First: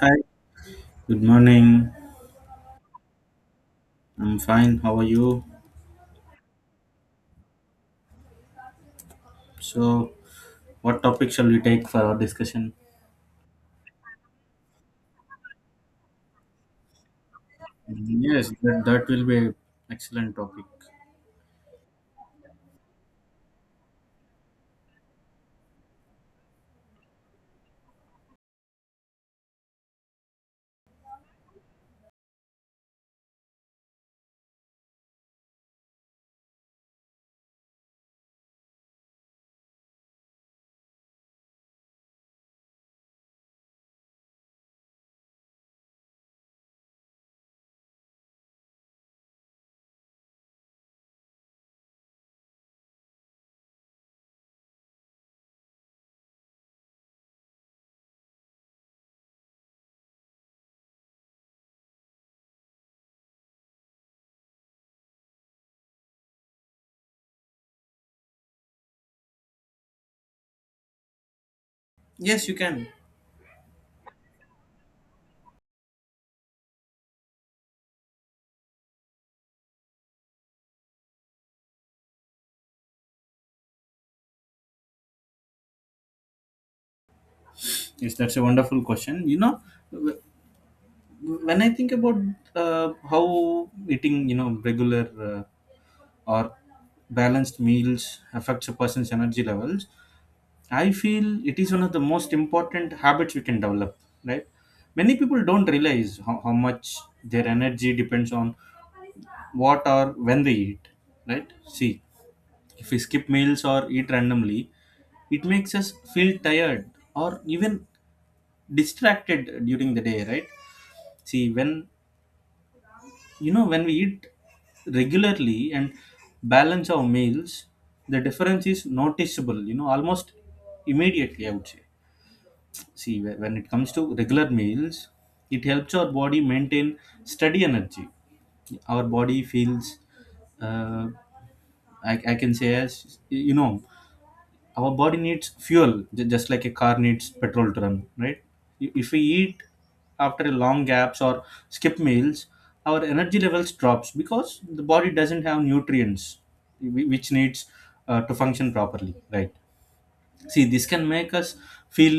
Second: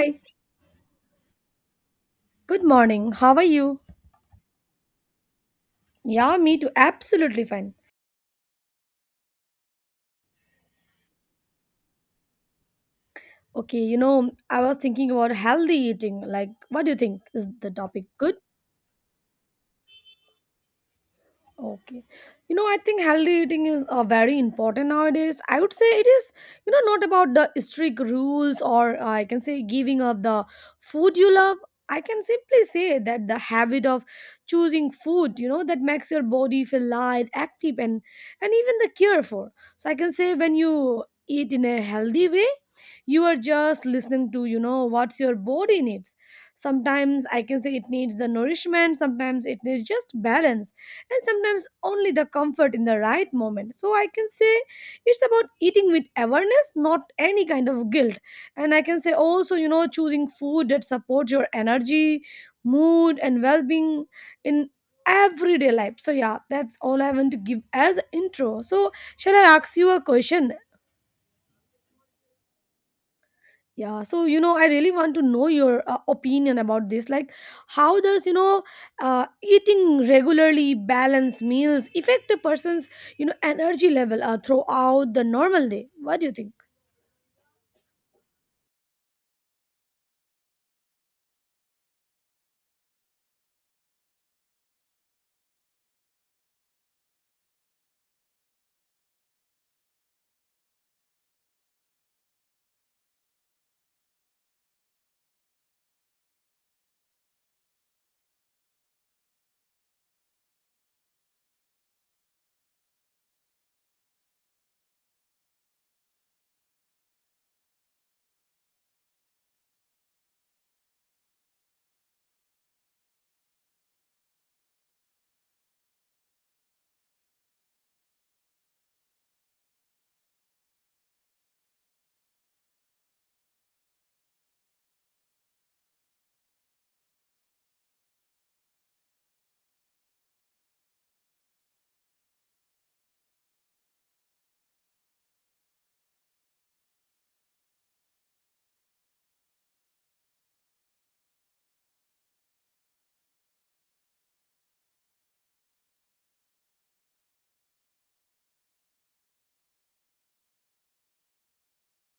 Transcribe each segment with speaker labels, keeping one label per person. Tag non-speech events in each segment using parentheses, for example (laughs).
Speaker 1: Hi, good morning.
Speaker 2: good morning. How are you?
Speaker 1: I'm fine. How are you?
Speaker 2: Yeah, me too. Absolutely fine.
Speaker 1: So, what topic shall we take for our discussion?
Speaker 2: Okay, I was thinking about healthy eating. Like, what do you think? Is the topic good?
Speaker 1: Yes, that will be an excellent topic.
Speaker 2: Okay. I think healthy eating is very important nowadays. I would say it is, not about the strict rules or I can say giving up the food you love. I can simply say that the habit of choosing food, that makes your body feel light, active, and even the care for. So I can say when you eat in a healthy way, you are just listening to what's your body needs. Sometimes I can say it needs the nourishment, sometimes it needs just balance, and sometimes only the comfort in the right moment. So I can say it's about eating with awareness, not any kind of guilt. And I can say also, choosing food that supports your energy, mood, and well being in everyday life. So yeah, that's all I want to give as intro. So shall I ask you a question?
Speaker 1: Yes, you can.
Speaker 2: Yeah, so I really want to know your opinion about this. Like, how does eating regularly balanced meals affect a person's energy level throughout the normal day? What do you think?
Speaker 1: Yes, that's a wonderful question. You know, wh- when I think about how eating, you know, regular or balanced meals affects a person's energy levels, I feel it is one of the most important habits we can develop, right? Many people don't realize how much their energy depends on what or when they eat, right? See, if we skip meals or eat randomly, it makes us feel tired or even distracted during the day, right? See, when you know when we eat regularly and balance our meals, the difference is noticeable, you know, almost immediately, I would say. See, when it comes to regular meals, it helps our body maintain steady energy. Our body feels uh, I can say, as you know, our body needs fuel just like a car needs petrol to run, right? If we eat after a long gaps or skip meals, our energy levels drops because the body doesn't have nutrients which needs to function properly, right? See, this can make us feel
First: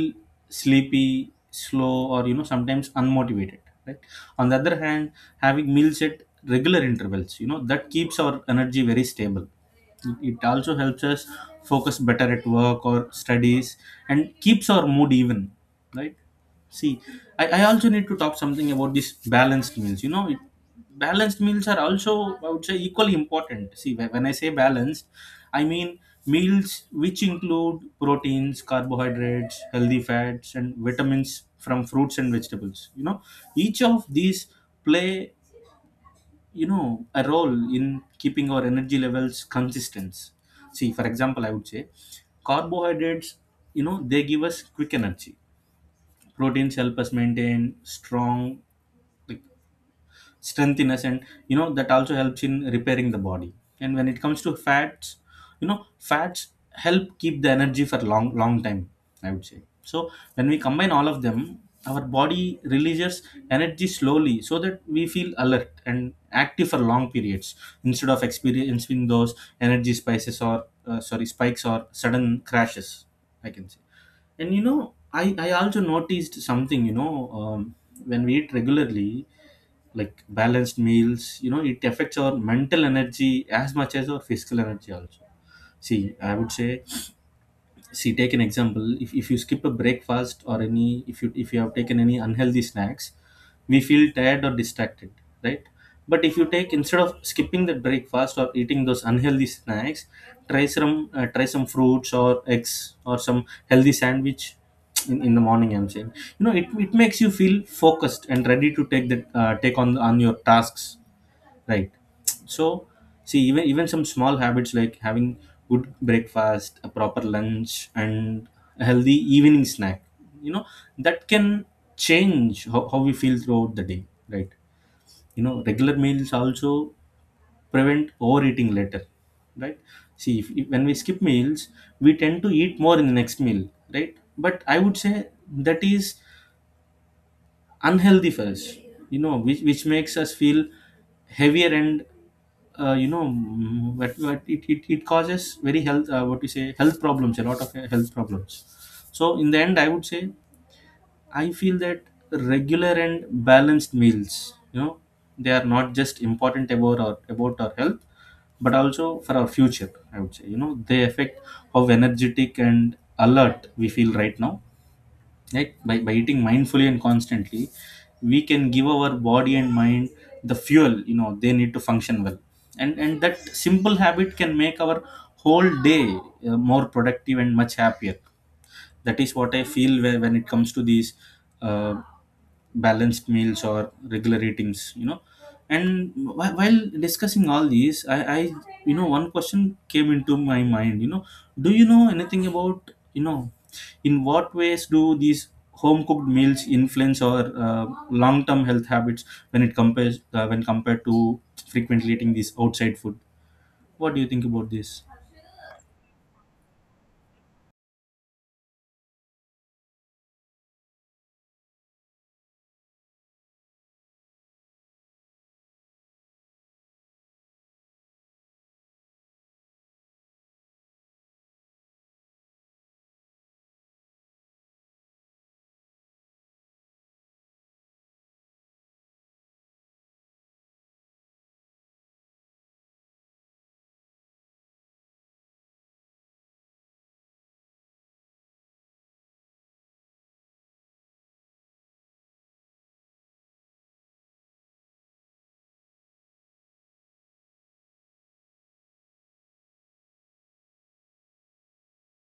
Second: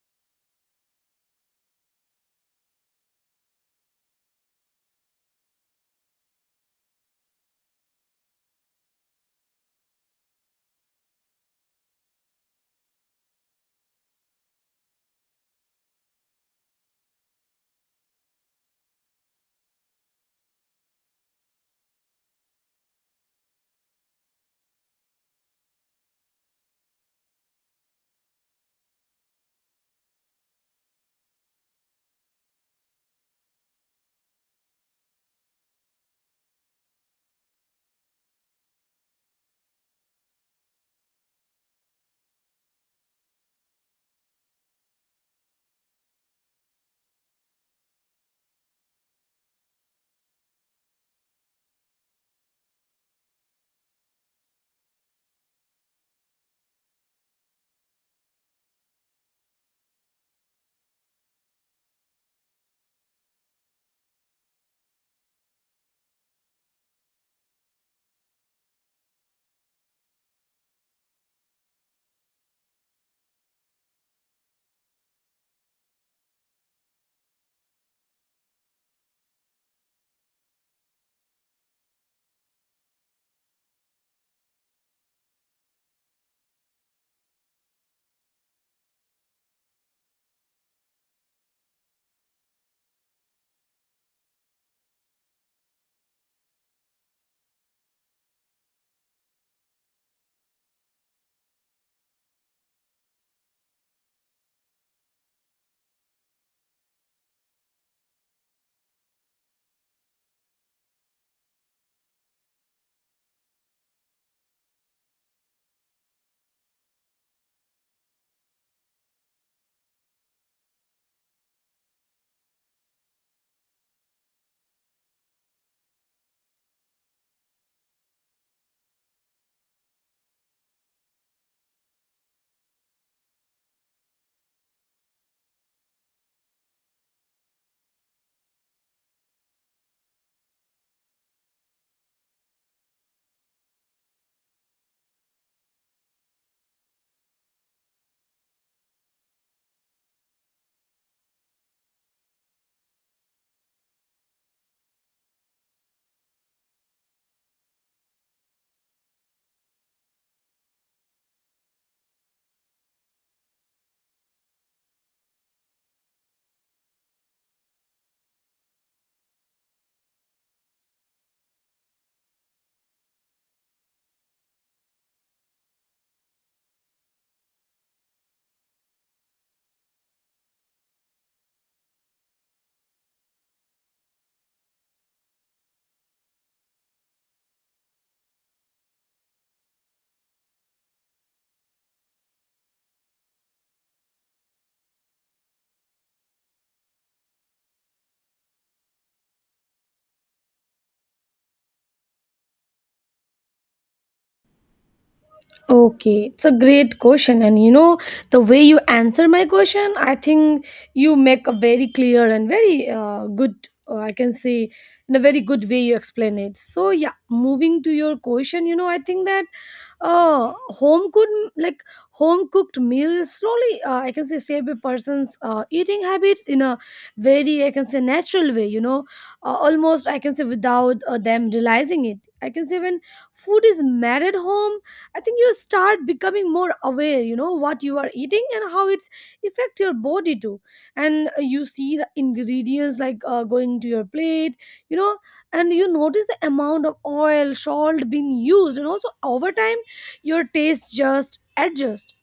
Speaker 1: sleepy, slow, or, you know, sometimes unmotivated, right? On the other hand, having meals at regular intervals, you know, that keeps our energy very stable. It also helps us focus better at work or studies and keeps our mood even, right? See, I also need to talk something about this balanced meals. You know, balanced meals are also, I would say, equally important. See, when I say balanced, I mean meals which include proteins, carbohydrates, healthy fats, and vitamins from fruits and vegetables. You know, each of these play, you know, a role in keeping our energy levels consistent. See, for example, I would say carbohydrates, you know, they give us quick energy. Proteins help us maintain strong, like, strength, and you know that also helps in repairing the body. And when it comes to fats, you know, fats help keep the energy for long time, I would say. So when we combine all of them, our body releases energy slowly so that we feel alert and active for long periods, instead of experiencing those energy spices or sorry, spikes or sudden crashes, I can say. And you know, I also noticed something, you know, when we eat regularly, like balanced meals, you know, it affects our mental energy as much as our physical energy also. See, I would say, see, take an example. If, you skip a breakfast or any, if you have taken any unhealthy snacks, we feel tired or distracted, right? But if you take, instead of skipping the breakfast or eating those unhealthy snacks, try some fruits or eggs or some healthy sandwich in the morning, I'm saying. You know, it makes you feel focused and ready to take that take on your tasks. Right. So, see, even some small habits like having good breakfast, a proper lunch, and a healthy evening snack, you know, that can change how we feel throughout the day, right? You know, regular meals also prevent overeating later, right? See, when we skip meals, we tend to eat more in the next meal, right? But I would say that is unhealthy for us, you know, which makes us feel heavier and you know, what it causes very health what we say, health problems, a lot of health problems. So in the end I would say I feel that regular and balanced meals, you know, they are not just important about our health but also for our future, I would say. You know, they affect how energetic and alert we feel right now, right? By eating mindfully and constantly, we can give our body and mind the fuel, you know, they need to function well. And that simple habit can make our whole day more productive and much happier. That is what I feel when it comes to these uh, balanced meals or regular eatings, you know. And while discussing all these, I you know, one question came into my mind. You know, do you know anything about, you know, in what ways do these home cooked meals influence our long term health habits when it compares when compared to frequently eating this outside food? What do you think about this?
Speaker 2: Okay, it's a great question, and the way you answer my question, I think you make a very clear and very good. I can say in a very good way you explain it. So yeah, moving to your question, I think that uh, home cooked like home cooked meals slowly I can say shape a person's eating habits in a very I can say natural way. Almost I can say without them realizing it. I can say when food is made at home, I think you start becoming more aware, what you are eating and how it's affect your body too. And you see the ingredients like going to your plate, you know, and you notice the amount of oil, salt being used, and also over time, your taste just adjust,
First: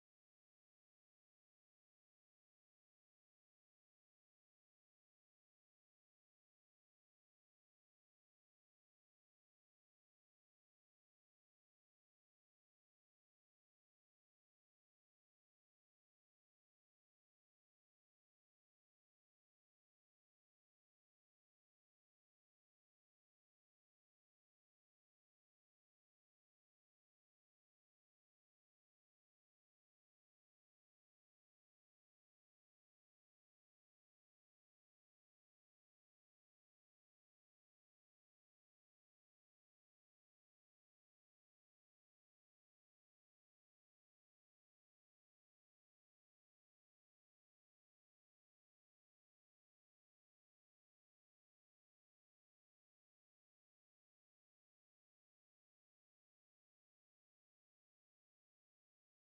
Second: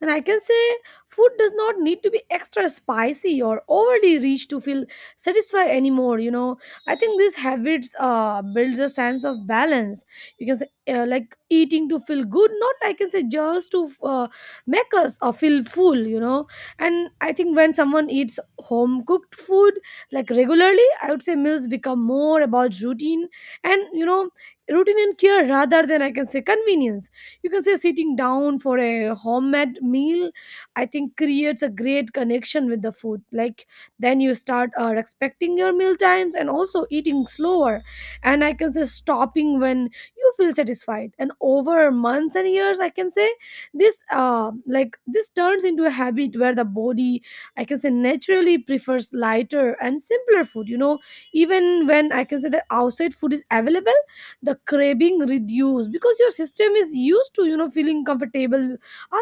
Speaker 2: and I can say food does not need to be extra spicy or overly rich to feel satisfied anymore. I think these habits builds a sense of balance. You can say like eating to feel good, not I can say just to make us feel full. And I think when someone eats home cooked food like regularly, I would say meals become more about routine and routine and care rather than I can say convenience. You can say sitting down for a homemade meal, I think, creates a great connection with the food, like then you start respecting your meal times and also eating slower, and I can say stopping when you feel satisfied. And over months and years, I can say this uh, this turns into a habit where the body, I can say, naturally prefers lighter and simpler food. Even when I can say the outside food is available, the craving reduce because your system is used to feeling comfortable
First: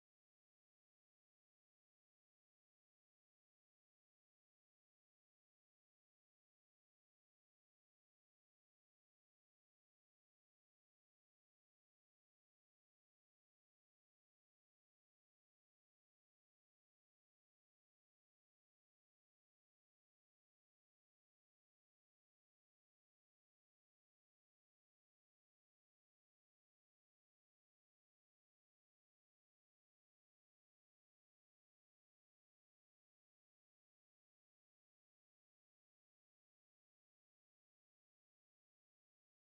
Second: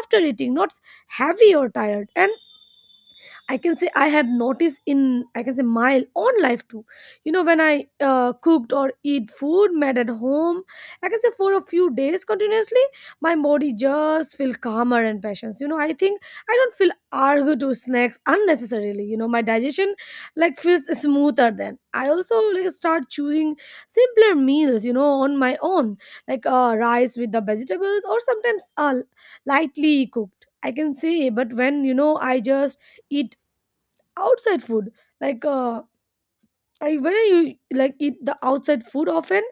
Speaker 2: after eating, not heavy or tired. And I can say I have noticed in, I can say, my own life too, when I cooked or eat food made at home, I can say, for a few days continuously, my body just feel calmer and patience. I think I don't feel argue to snacks unnecessarily. My digestion like feels smoother. Then I also like start choosing simpler meals on my own, like rice with the vegetables, or sometimes lightly cooked, I can say. But when I just eat outside food, like when I like eat the outside food often,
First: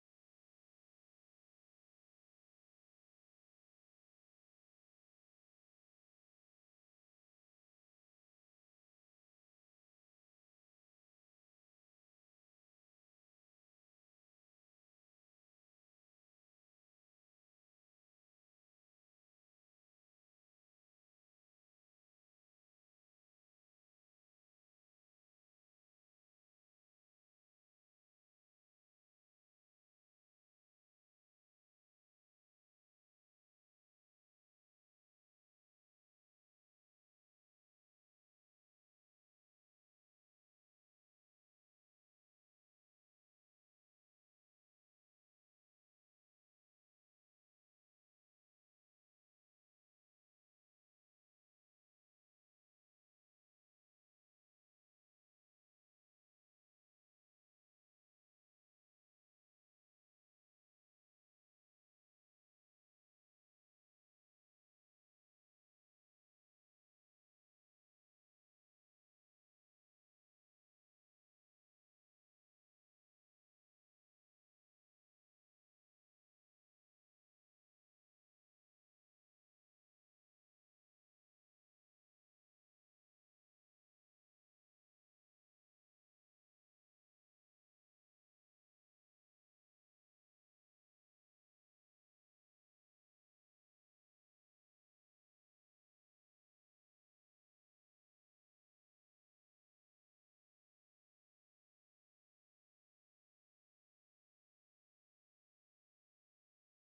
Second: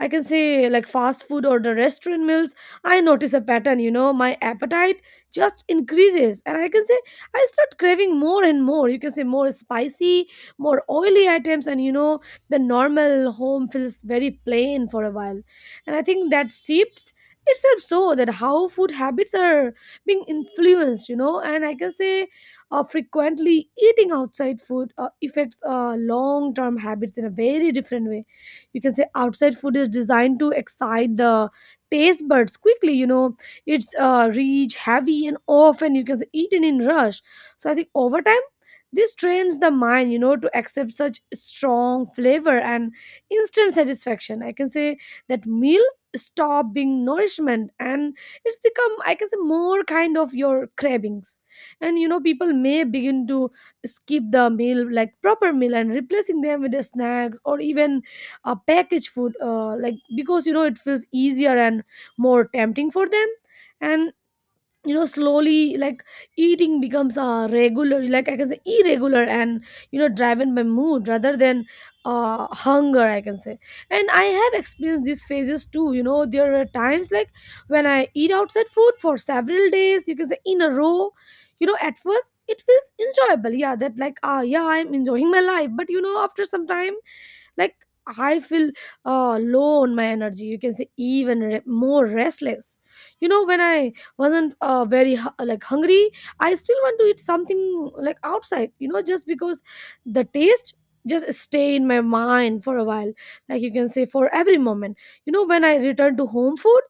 Speaker 2: I can say, like fast food or the restaurant meals, I notice a pattern. My appetite just increases, and I can say I start craving more and more. You can say more spicy, more oily items, and the normal home feels very plain for a while. And I think that shifts itself, so that how food habits are being influenced. And I can say frequently eating outside food affects long-term habits in a very different way. You can say outside food is designed to excite the taste buds quickly. It's rich, heavy, and often you can say eaten in rush. So I think over time, this trains the mind to accept such strong flavor and instant satisfaction. I can say that meal stop being nourishment, and it's become, I can say, more kind of your cravings. And people may begin to skip the meal, like proper meal, and replacing them with the snacks or even a packaged food like, because it feels easier and more tempting for them. And slowly like eating becomes a regular, like I can say irregular, and driven by mood rather than hunger, I can say. And I have experienced these phases too. There were times, like when I eat outside food for several days, you can say, in a row. At first it feels enjoyable, yeah, that like, yeah, I'm enjoying my life. But after some time, like I feel low on my energy. You can say even more restless. When I wasn't very like hungry, I still want to eat something like outside, just because the taste just stay in my mind for a while, like, you can say for every moment. When I return to home food,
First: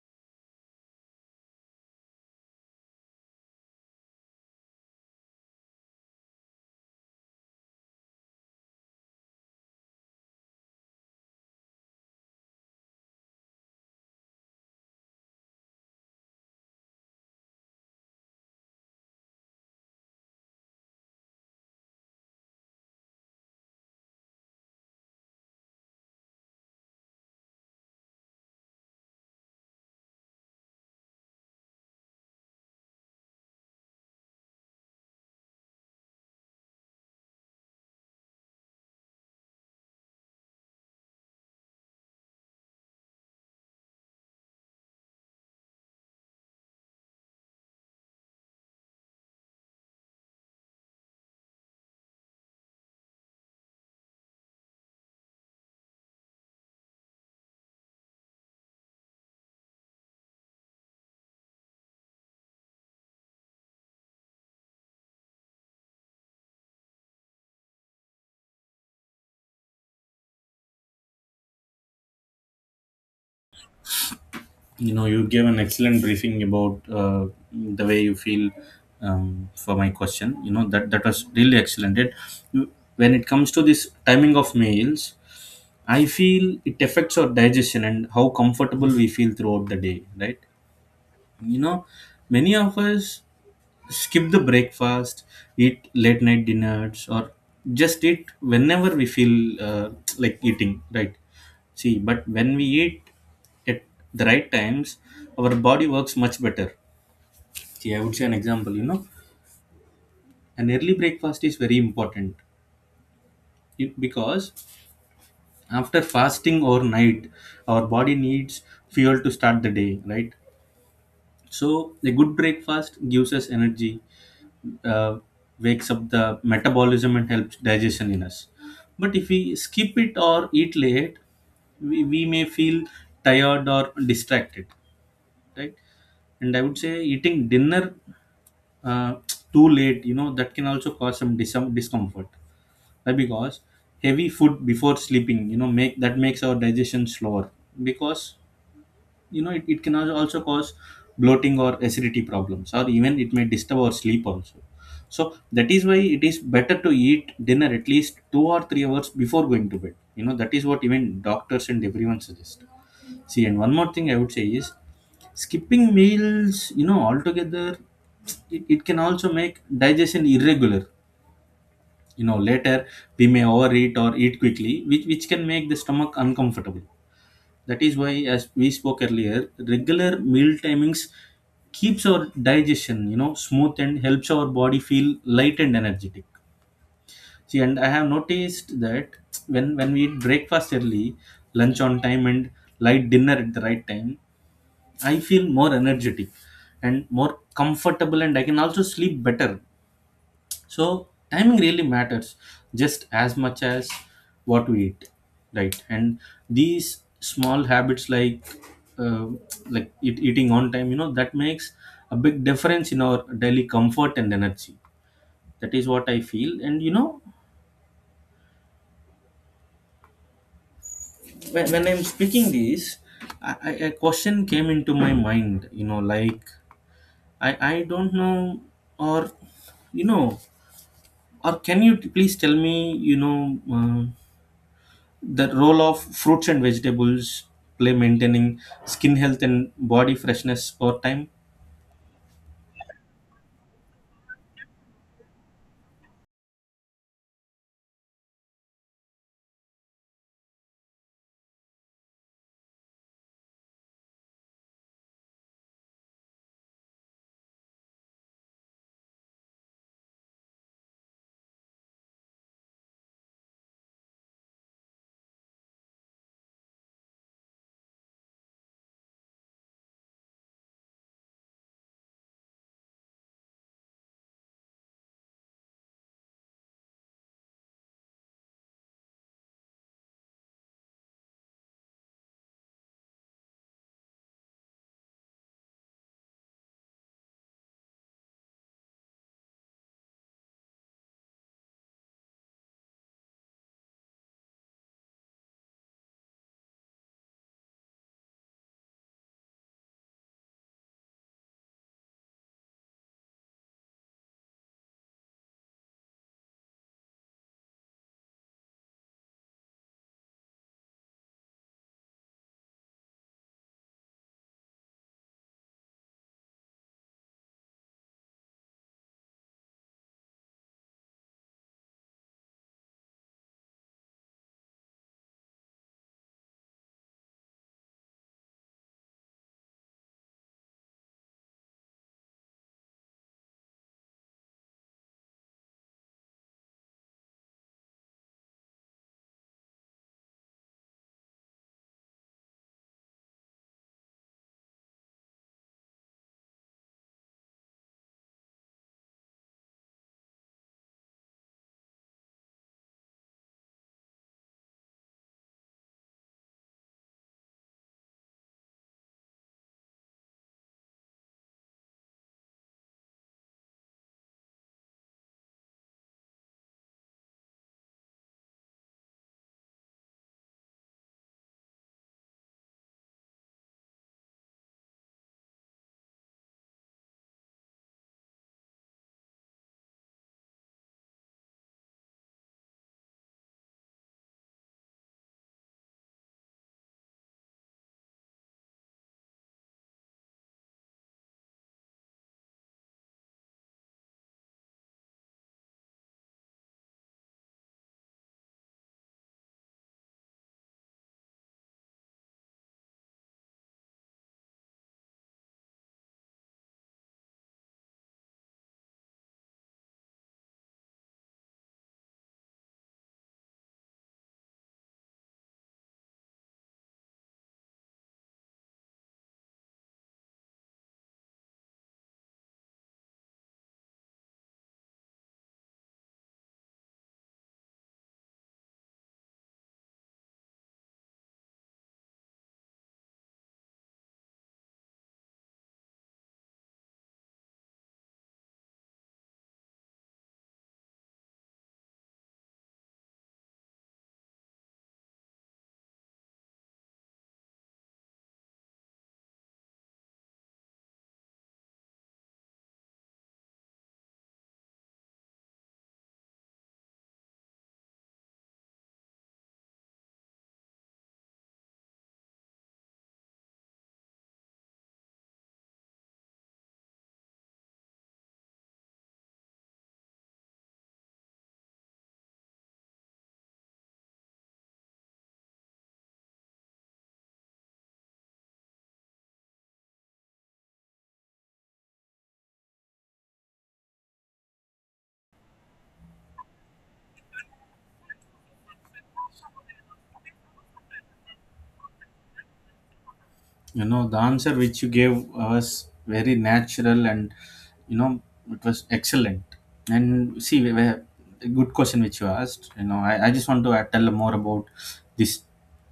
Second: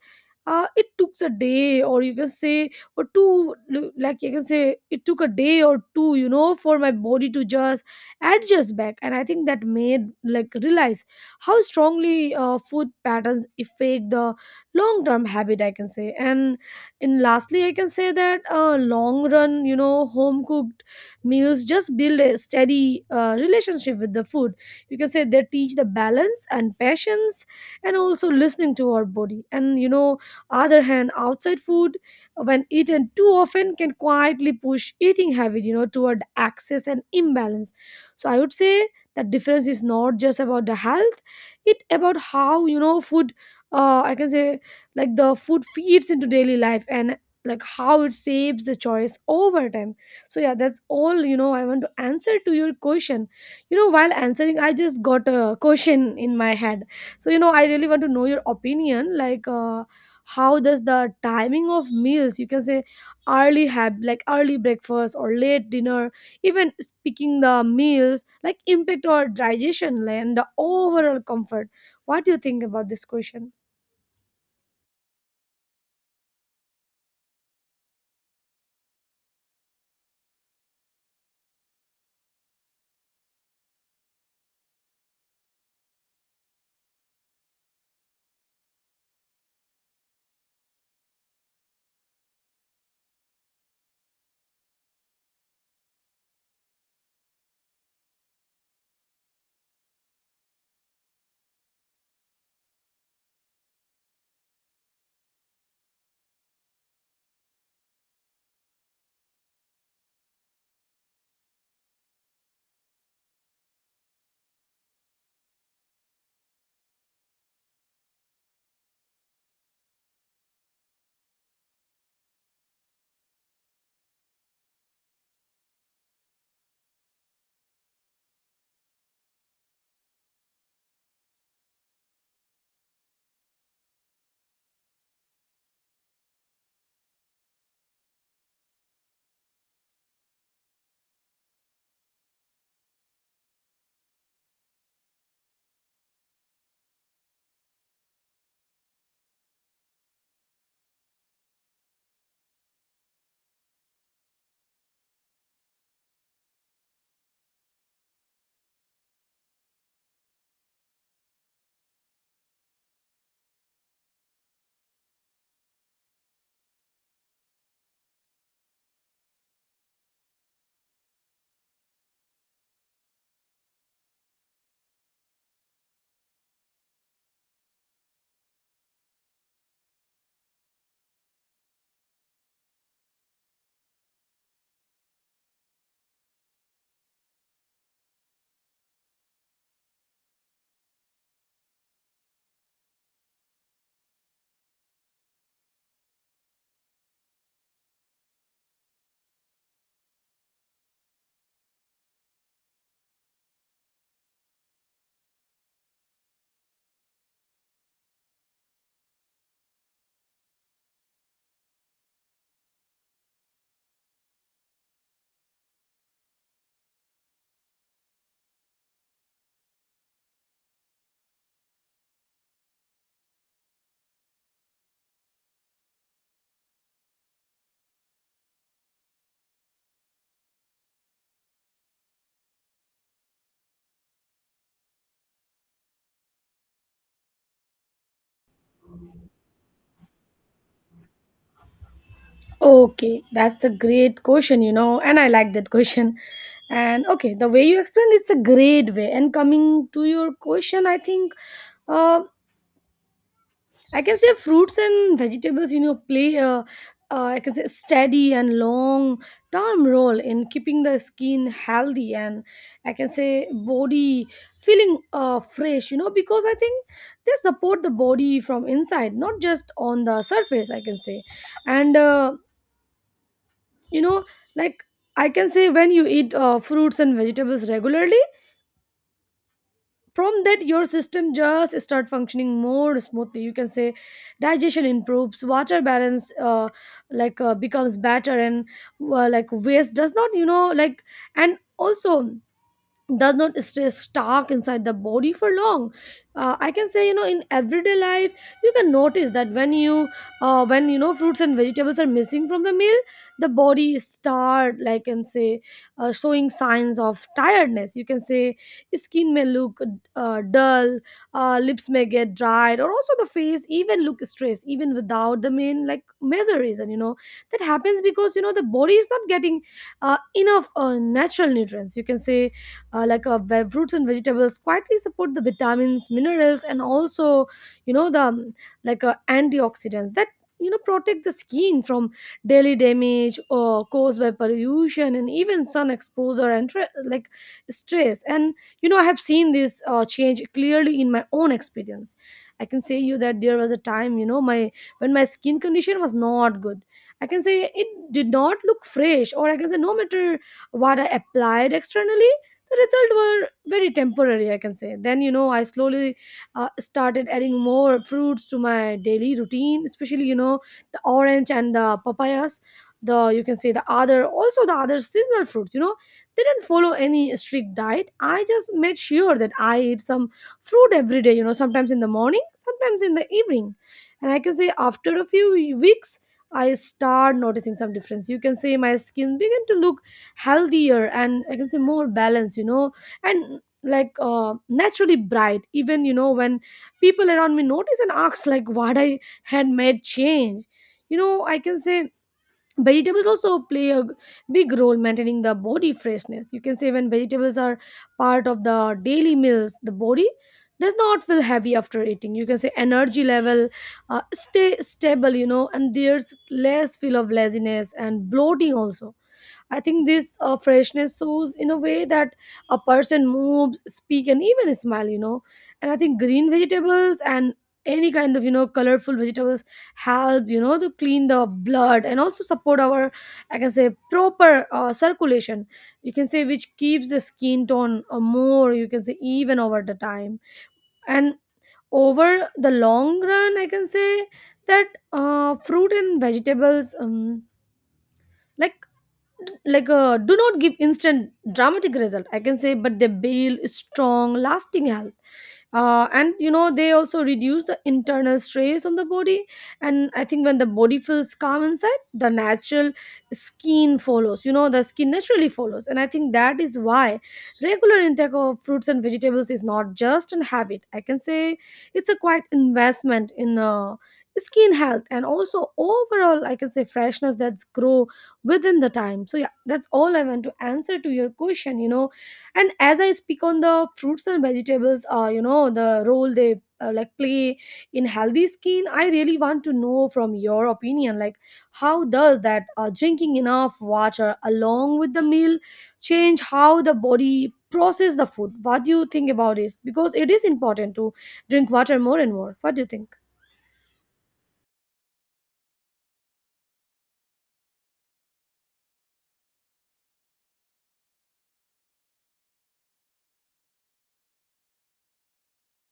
Speaker 2: it took a day or, you can say, or two, like, you can say, it took a day or two, for my body to just adjust back. And I think that made like realize how strongly food patterns affect the long term habit, I can say. And lastly, I can say that long run, home cooked meals just build a steady relationship with the food. You can say they teach the balance and patience, and also listening to our body. And other hand, outside food when eaten too often can quietly push eating habit toward excess and imbalance. So I would say that difference is not just about the health, it about how food, I can say, like, the food feeds into daily life, and like, how it shapes the choice over time. So yeah, that's all, I want to answer to your question. While answering, I just got a question in my head. So I really want to know your opinion, like, how does the timing of meals, you can say early have, like early breakfast or late dinner, even speaking the meals like, impact or digestion and the overall comfort. What do you think about this question?
Speaker 1: You know, you gave an excellent briefing about the way you feel for my question. You know, that was really excellent. It, when it comes to this timing of meals, I feel it affects our digestion and how comfortable we feel throughout the day, right? You know, many of us skip the breakfast, eat late night dinners, or just eat whenever we feel like eating, right? See, but when we eat at the right times, our body works much better. See, I would say an example, you know, an early breakfast is very important. Because after fasting overnight, our body needs fuel to start the day, right? So, a good breakfast gives us energy, uh, wakes up the metabolism and helps digestion in us. But if we skip it or eat late, we may feel tired or distracted, right? And I would say eating dinner uh, too late, you know, that can also cause some discomfort, right? Because heavy food before sleeping, you know, make that makes our digestion slower. Because you know it can also cause bloating or acidity problems, or even it may disturb our sleep also. So that is why it is better to eat dinner at least 2 or 3 hours before going to bed, you know, that is what even doctors and everyone suggest. See, and one more thing I would say is skipping meals, you know, altogether, it can also make digestion irregular. You know, later we may overeat or eat quickly, which can make the stomach uncomfortable. That is why, as we spoke earlier, regular meal timings keeps our digestion, you know, smooth and helps our body feel light and energetic. See, and I have noticed that when we eat breakfast early, lunch on time, and light dinner at the right time, I feel more energetic and more comfortable, and I can also sleep better. So timing really matters just as much as what we eat, right? And these small habits uh, like eating on time, you know, that makes a big difference in our daily comfort and energy. That is what I feel. And you know, when I'm speaking these, a question came into my mind. You know, like I don't know, or you know, or can you please tell me, you know. The role of fruits and vegetables play maintaining skin health and body freshness over time.
Speaker 2: Okay, that's a great question, and I like that question. And okay, the way you explained, it's a great way. And coming to your question, I think, uh, I can say fruits and vegetables, play a, I can say steady and long term role in keeping the skin healthy, and I can say body feeling fresh, because I think they support the body from inside, not just on the surface, I can say. And, you know, like I can say when you eat fruits and vegetables regularly, from that your system just start functioning more smoothly you can say. Digestion improves, water balance becomes better and waste does not and also does not stay stuck inside the body for long. I can say in everyday life you can notice that when you know fruits and vegetables are missing from the meal, the body start like can say showing signs of tiredness, you can say. Skin may look dull, lips may get dried, or also the face even look stressed even without the main like major reason, you know. That happens because the body is not getting enough natural nutrients, you can say. Fruits and vegetables quietly support the vitamins, minerals, and also you know the like antioxidants that protect the skin from daily damage or caused by pollution and even sun exposure and stress and you know. I have seen this change clearly in my own experience. I can say you that there was a time, you know, my when my skin condition was not good, I can say. It did not look fresh, or I can say, no matter what I applied externally, the results were very temporary, I can say. Then, you know, I slowly started adding more fruits to my daily routine, especially, you know, the orange and the papayas, the, you can say, the other, also the other seasonal fruits, you know. They didn't follow any strict diet. I just made sure that I eat some fruit every day, you know, sometimes in the morning, sometimes in the evening. And I can say after a few weeks, I start noticing some difference, you can say. My skin began to look healthier and, I can say, more balanced, you know, and naturally bright even, you know, when people around me notice and ask like what I had made change, you know. I can say vegetables also play a big role maintaining the body freshness, you can say. When vegetables are part of the daily meals, the body does not feel heavy after eating, you can say. Energy level stay stable, you know, and there's less feel of laziness and bloating also. I think this freshness shows in a way that a person moves, speak, and even smile, you know. And I think green vegetables and any kind of, you know, colorful vegetables help, you know, to clean the blood and also support our, I can say, proper circulation, you can say, which keeps the skin tone more, you can say, even over the time. And over the long run, I can say that fruit and vegetables like do not give instant dramatic result, I can say, but they build strong lasting health. And you know, they also reduce the internal stress on the body. And I think when the body feels calm inside, the natural skin follows, you know, the skin naturally follows. And I think that is why regular intake of fruits and vegetables is not just an habit, I can say. It's a quite investment in skin health and also overall, I can say, freshness that's grow within the time. So yeah, that's all I want to answer to your question, you know. And as I speak on the fruits and vegetables, you know, the role they play in healthy skin, I really want to know from your opinion like how does that drinking enough water along with the meal change how the body process the food. What do you think about it? Because it is important to drink water more and more. What do you think?
Speaker 1: You know, the answer which you gave was very natural and, you know, it was excellent. And see, we were a good question which you asked, you know. I just want to tell more about this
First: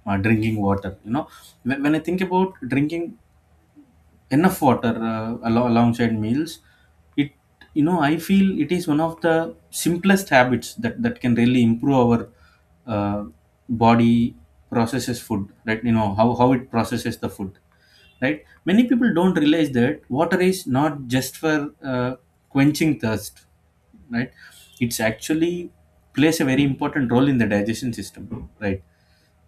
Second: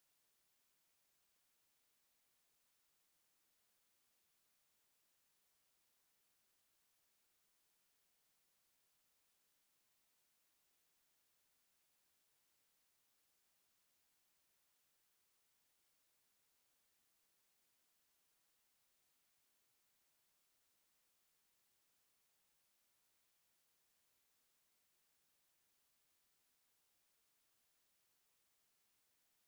Speaker 1: drinking water, you know. When I think about drinking enough water alongside meals, it, you know, I feel it is one of the simplest habits that can really improve our uh, body processes food, right? You know, how it processes the food, right? Many people don't realize that water is not just for uh, quenching thirst, right? It's actually plays a very important role in the digestion system, right?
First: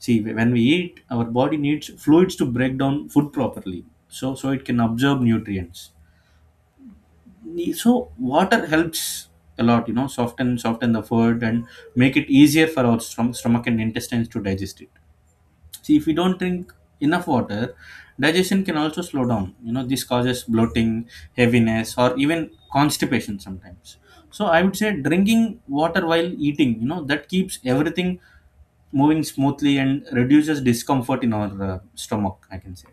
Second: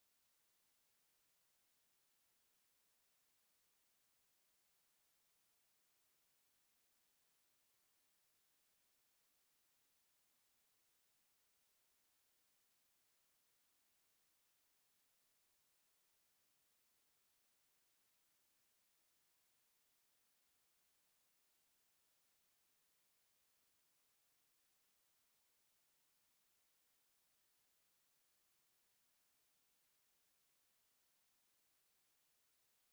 Speaker 1: See, when we eat, our body needs fluids to break down food properly, so it can absorb nutrients. So water helps a lot, you know, soften the food and make it easier for our stomach and intestines to digest it. See, if we don't drink enough water, digestion can also slow down. You know, this causes bloating, heaviness, or even constipation sometimes. So, I would say drinking water while eating, you know, that keeps everything moving smoothly and reduces discomfort in our stomach, I can say.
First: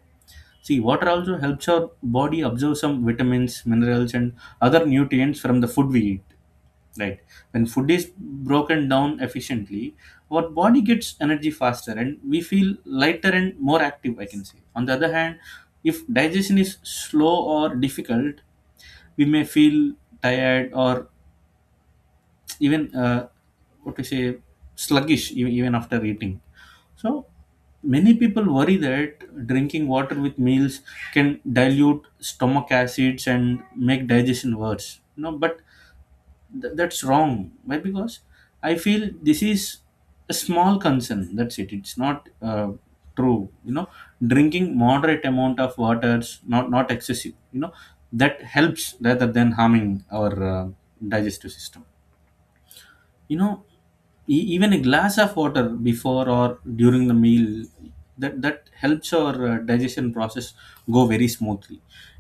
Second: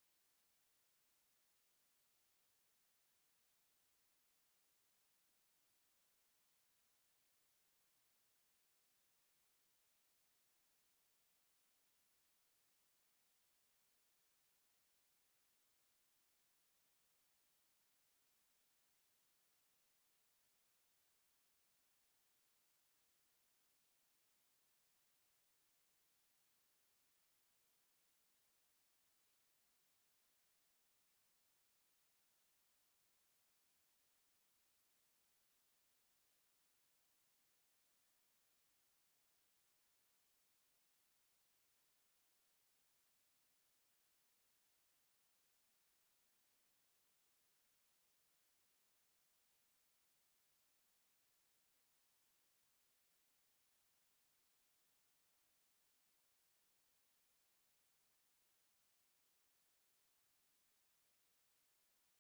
Speaker 1: See, water also helps our body absorb some vitamins, minerals, and other nutrients from the food we eat, right? When food is broken down efficiently, our body gets energy faster and we feel lighter and more active, I can say. On the other hand, if digestion is slow or difficult, we may feel tired or even what to say sluggish even after eating. So many people worry that drinking water with meals can dilute stomach acids and make digestion worse, you know, but Th- that's wrong. Why? Because I feel this is a small concern. That's it. It's not true. You know, drinking moderate amount of waters, not excessive. You know, that helps rather than harming our digestive system. you know Even a glass of water before or during the meal that helps our digestion process go very smoothly.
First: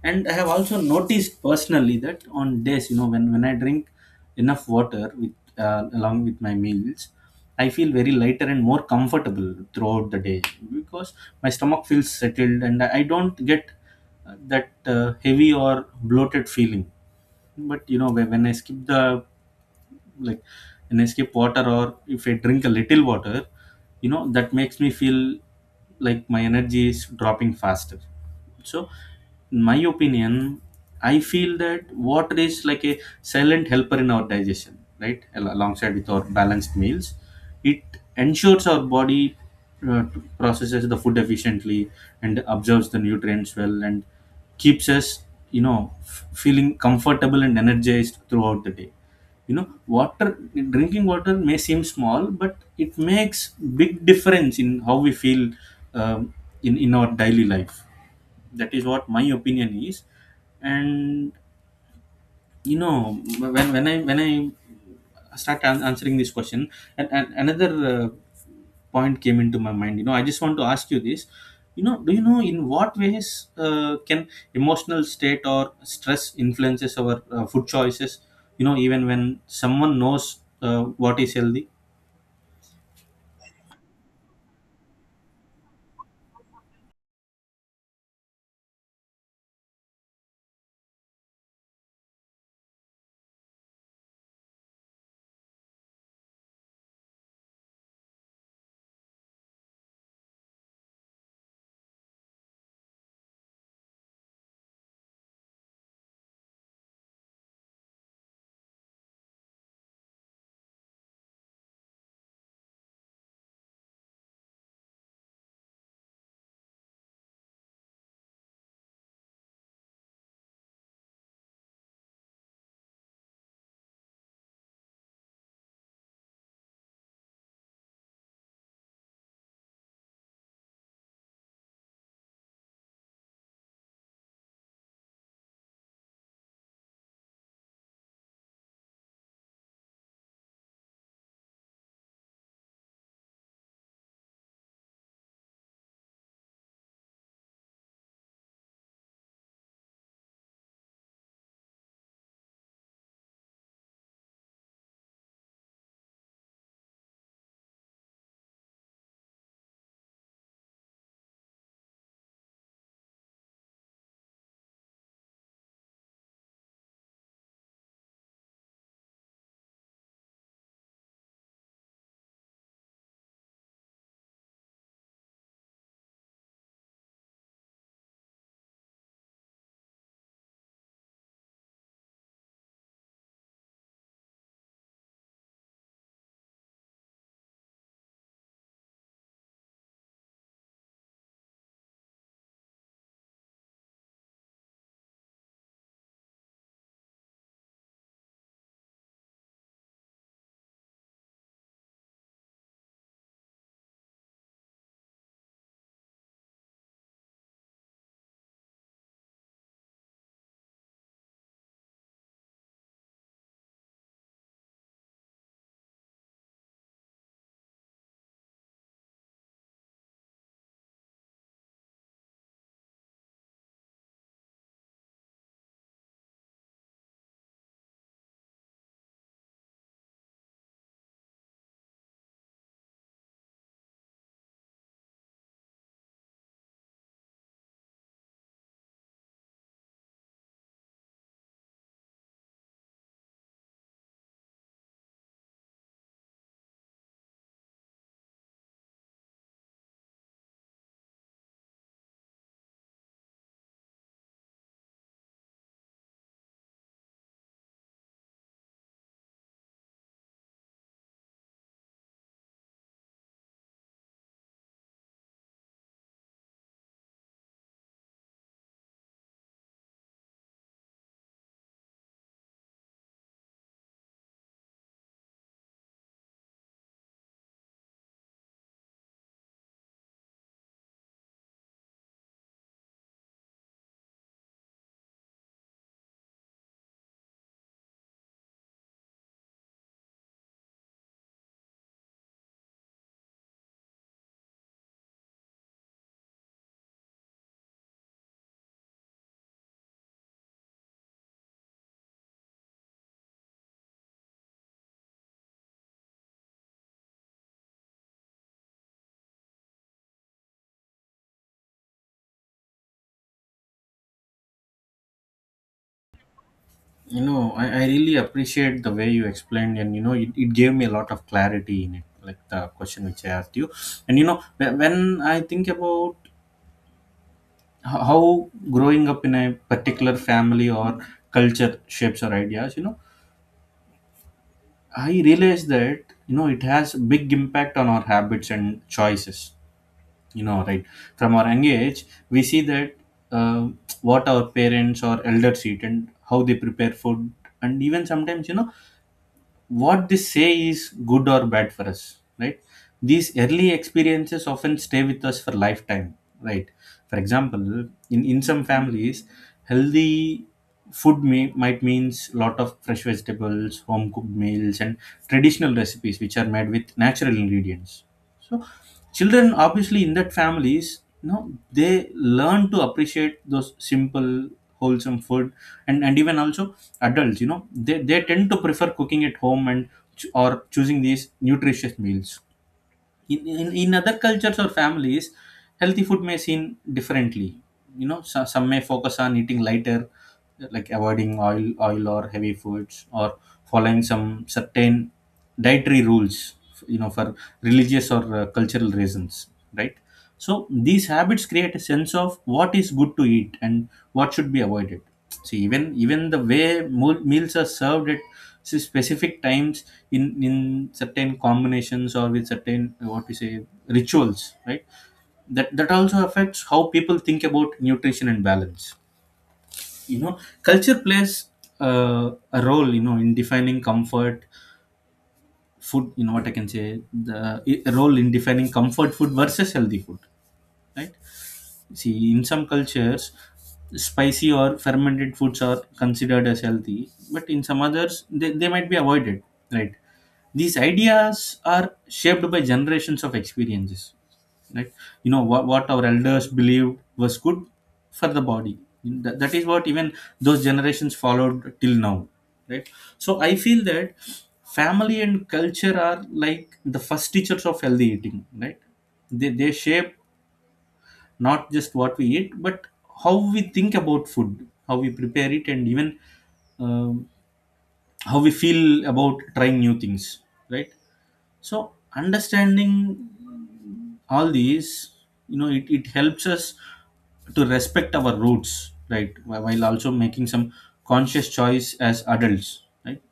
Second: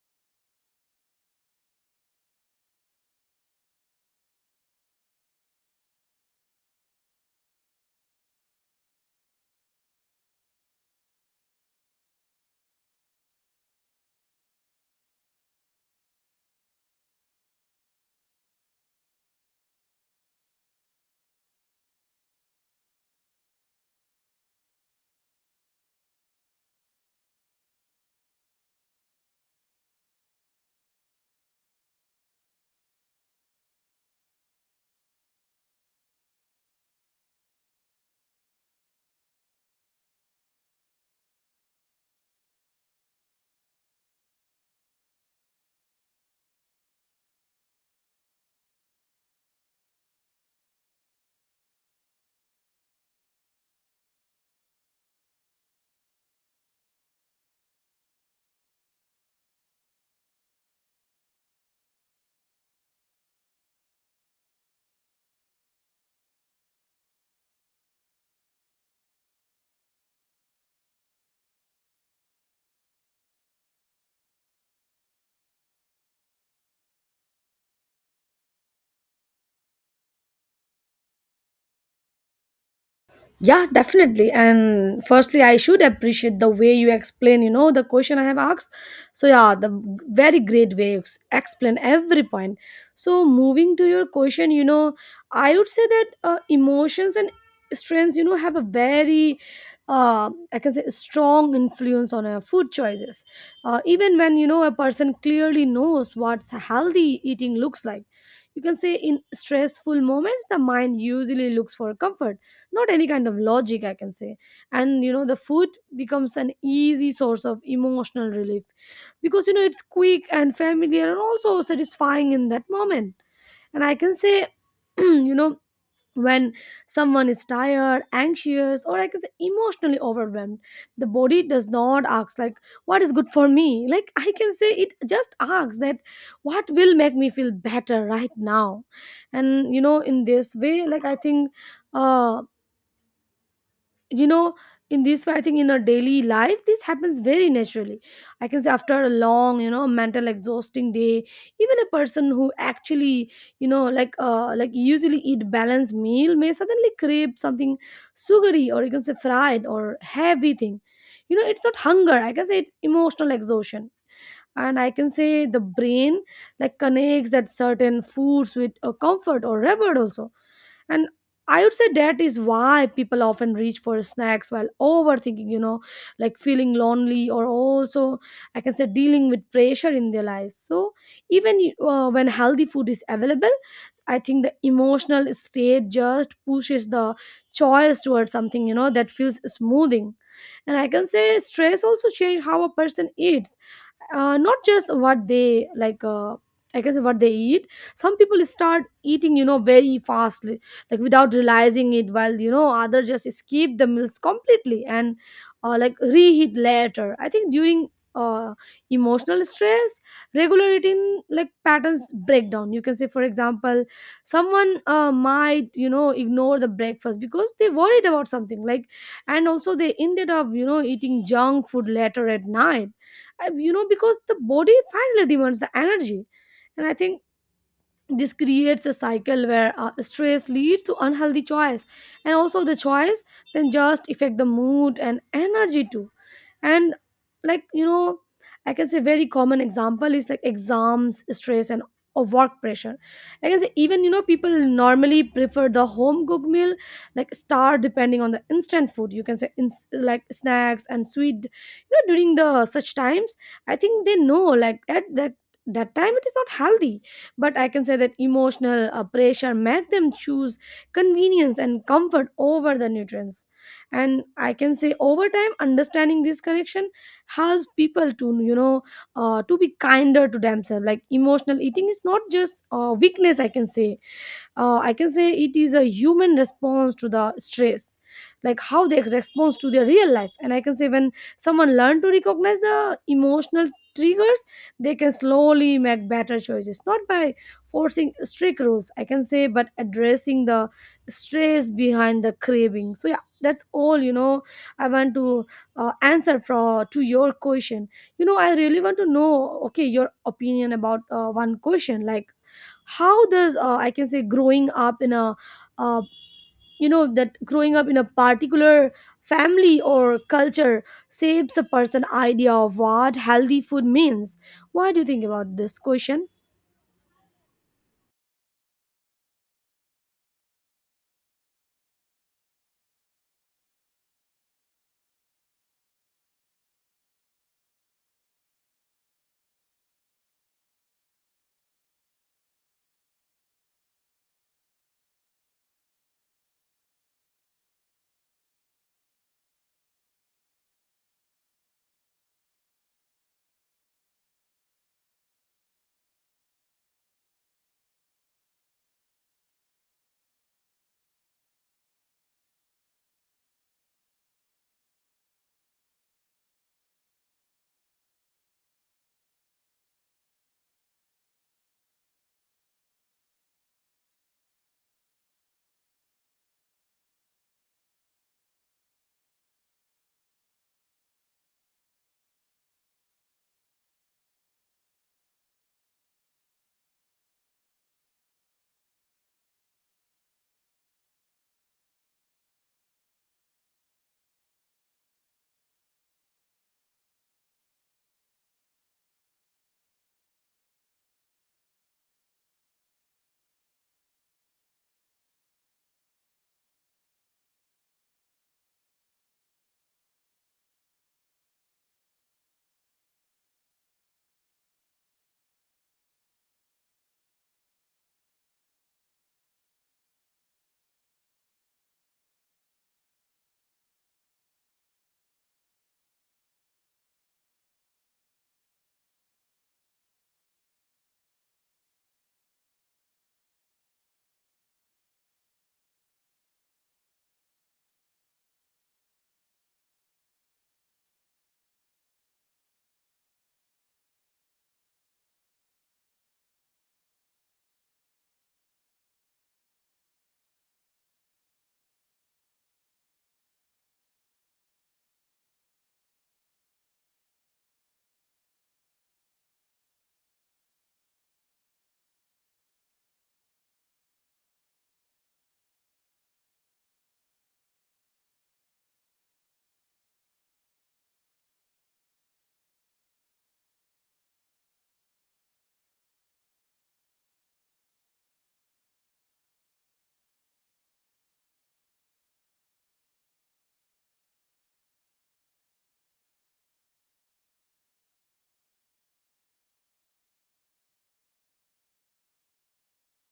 Speaker 1: And I have also noticed personally that on days, when I drink enough water with along with my meals, I feel very lighter and more comfortable throughout the day, because my stomach feels settled and I don't get that heavy or bloated feeling. But you know, when I skip the, like, an skip water or if I drink a little water, you know, that makes me feel like my energy is dropping faster. So in my opinion, I feel that water is like a silent helper in our digestion, right, alongside with our balanced meals. It ensures our body uh, processes the food efficiently and absorbs the nutrients well, and keeps us, you know, feeling comfortable and energized throughout the day. You know, water, drinking water may seem small, but it makes big difference in how we feel um, in our daily life. That is what my opinion is. And you know, when I start answering this question, and another point came into my mind. You know, I just want to ask you this. You know, do you know in what ways can emotional state or stress influences our food choices, you know, even when someone knows what is healthy?
Speaker 2: Yeah, definitely. And firstly, I should appreciate the way you explain, you know, the question I have asked. So yeah, the very great way you explain every point. So moving to your question, you know, I would say that emotions and strengths, you know, have a very, I can say, strong influence on our food choices. Even when, you know, a person clearly knows what's healthy eating looks like. You can say in stressful moments, the mind usually looks for comfort, not any kind of logic, I can say. And you know, the food becomes an easy source of emotional relief, because you know, it's quick and familiar and also satisfying in that moment. And I can say (clears throat) you know, when someone is tired, anxious, or I can say emotionally overwhelmed, the body does not ask like what is good for me, like (laughs) I can say it just asks that what will make me feel better right now. And you know, in this way like I think uh you know in this way, I think in our daily life this happens very naturally. I can say after a long, you know, mental exhausting day, even a person who actually, you know, usually eat balanced meal may suddenly crave something sugary, or you can say fried or heavy thing. You know, it's not hunger, I can say, it's emotional exhaustion. And I can say the brain like connects that certain foods with a comfort or reward also. And I would say that is why people often reach for snacks while overthinking, you know, like feeling lonely, or also I can say dealing with pressure in their lives. So even when healthy food is available, I think the emotional state just pushes the choice towards something, you know, that feels smoothing. And I can say stress also change how a person eats, not just what they like, I guess what they eat. Some people start eating, you know, very fast like without realizing it, while you know, others just skip the meals completely and reheat later. I think during uh, emotional stress, regular eating like patterns break down, you can say. For example, someone might, you know, ignore the breakfast because they worried about something like, and also they ended up, you know, eating junk food later at night. You know, because the body finally demands the energy. And I think this creates a cycle where stress leads to unhealthy choice, and also the choice then just affect the mood and energy too. And like you know, I can say very common example is like exams stress and or work pressure, I can say. Even you know, people normally prefer the home cooked meal, like star depending on the instant food, you can say, snacks and sweet, you know, during the such times. I think they know like at that, that time it is not healthy, but I can say that emotional pressure make them choose convenience and comfort over the nutrients. And I can say over time understanding this connection helps people to, you know, to be kinder to themselves. Like emotional eating is not just weakness, I can say. I can say it is a human response to the stress, like how they respond to their real life. And I can say when someone learn to recognize the emotional triggers, they can slowly make better choices, not by forcing strict rules, I can say, but addressing the stress behind the craving. So yeah, that's all, you know. I want to answer for to your question. You know, I really want to know okay your opinion about one question, like how does I can say growing up in a uh, particular family or culture shapes a person idea of what healthy food means. What do you think about this question?
Speaker 1: You know, I really appreciate the way you explained, and you know, it gave me a lot of clarity in it, like the question which I asked you. And you know, when I think about how growing up in a particular family or culture shapes our ideas, you know, I realize that, you know, it has big impact on our habits and choices, you know. Right from our young age, we see that uh, what our parents or elders eat and how they prepare food, and even sometimes, you know, what they say is good or bad for us, right? These early experiences often stay with us for lifetime, right? For example, in some families, healthy food might means lot of fresh vegetables, home cooked meals and traditional recipes which are made with natural ingredients. So children obviously in that families, you know, they learn to appreciate those simple wholesome food. And even also adults, you know, they tend to prefer cooking at home and or choosing these nutritious meals. In other cultures or families, healthy food may seen differently, you know. So some may focus on eating lighter, like avoiding oil or heavy foods, or following some certain dietary rules, you know, for religious or cultural reasons, right? So these habits create a sense of what is good to eat and what should be avoided. See, even the way meals are served at specific times, in certain combinations or with certain, what we say, rituals, right? That also affects how people think about nutrition and balance. You know, culture plays a role, you know, in defining comfort food. You know what I can say, the a role in defining comfort food versus healthy food, right? See, in some cultures, spicy or fermented foods are considered as healthy, but in some others, they might be avoided, right? These ideas are shaped by generations of experiences, right? You know, what our elders believed was good for the body. That is what even those generations followed till now, right? So I feel that family and culture are like the first teachers of healthy eating, right? They shape not just what we eat, but how we think about food, how we prepare it, and even um, how we feel about trying new things, right? So understanding all these, you know, it helps us to respect our roots, right, while also making some conscious choice as adults, right,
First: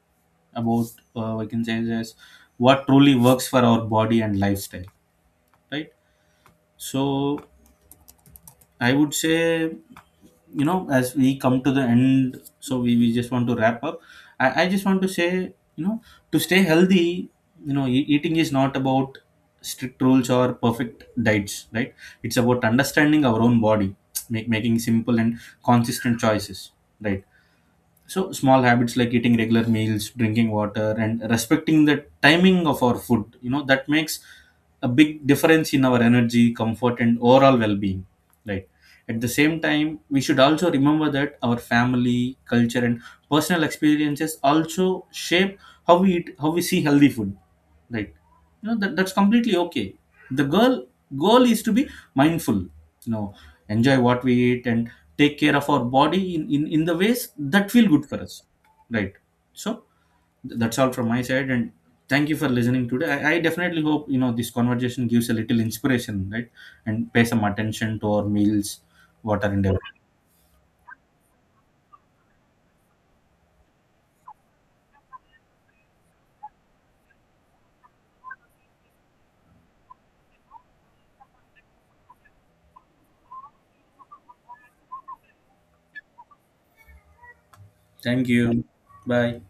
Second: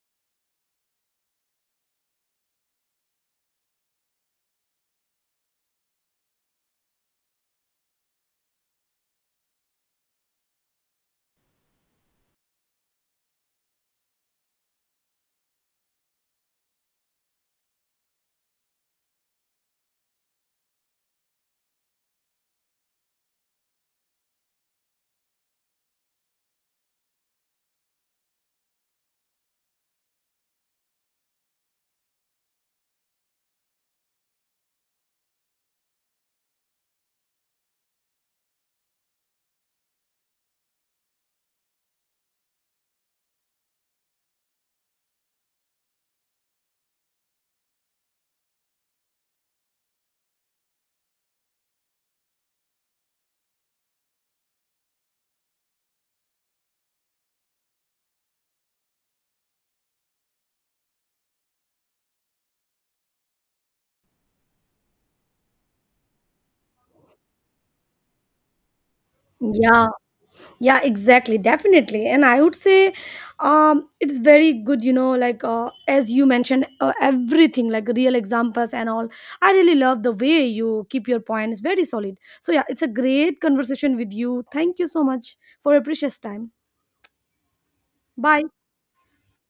Speaker 1: about I can say as what truly works for our body and lifestyle, right? So I would say, you know, as we come to the end, so we just want to wrap up. I just want to say, you know, to stay healthy, you know, eating is not about strict rules or perfect diets, right? It's about understanding our own body, making simple and consistent choices, right? So small habits like eating regular meals, drinking water, and respecting the timing of our food, you know, that makes a big difference in our energy, comfort, and overall well-being. Right. At the same time, we should also remember that our family, culture, and personal experiences also shape how we eat, how we see healthy food, right? You know, that's completely okay. The girl goal is to be mindful, you know, enjoy what we eat and take care of our body in, in the ways that feel good for us, right? So that's all from my side. And thank you for listening today. I definitely hope, you know, this conversation gives a little inspiration, right, and pay some attention to our meals, water and everything.
Speaker 2: Yeah, yeah, exactly, definitely. And I would say, it's very good, you know, like as you mentioned everything like real examples and all. I really love the way you keep your points very solid. So yeah, it's a great conversation with you. Thank you so much for your precious time.
Speaker 1: Thank
Speaker 2: Bye.
Speaker 1: you. Bye.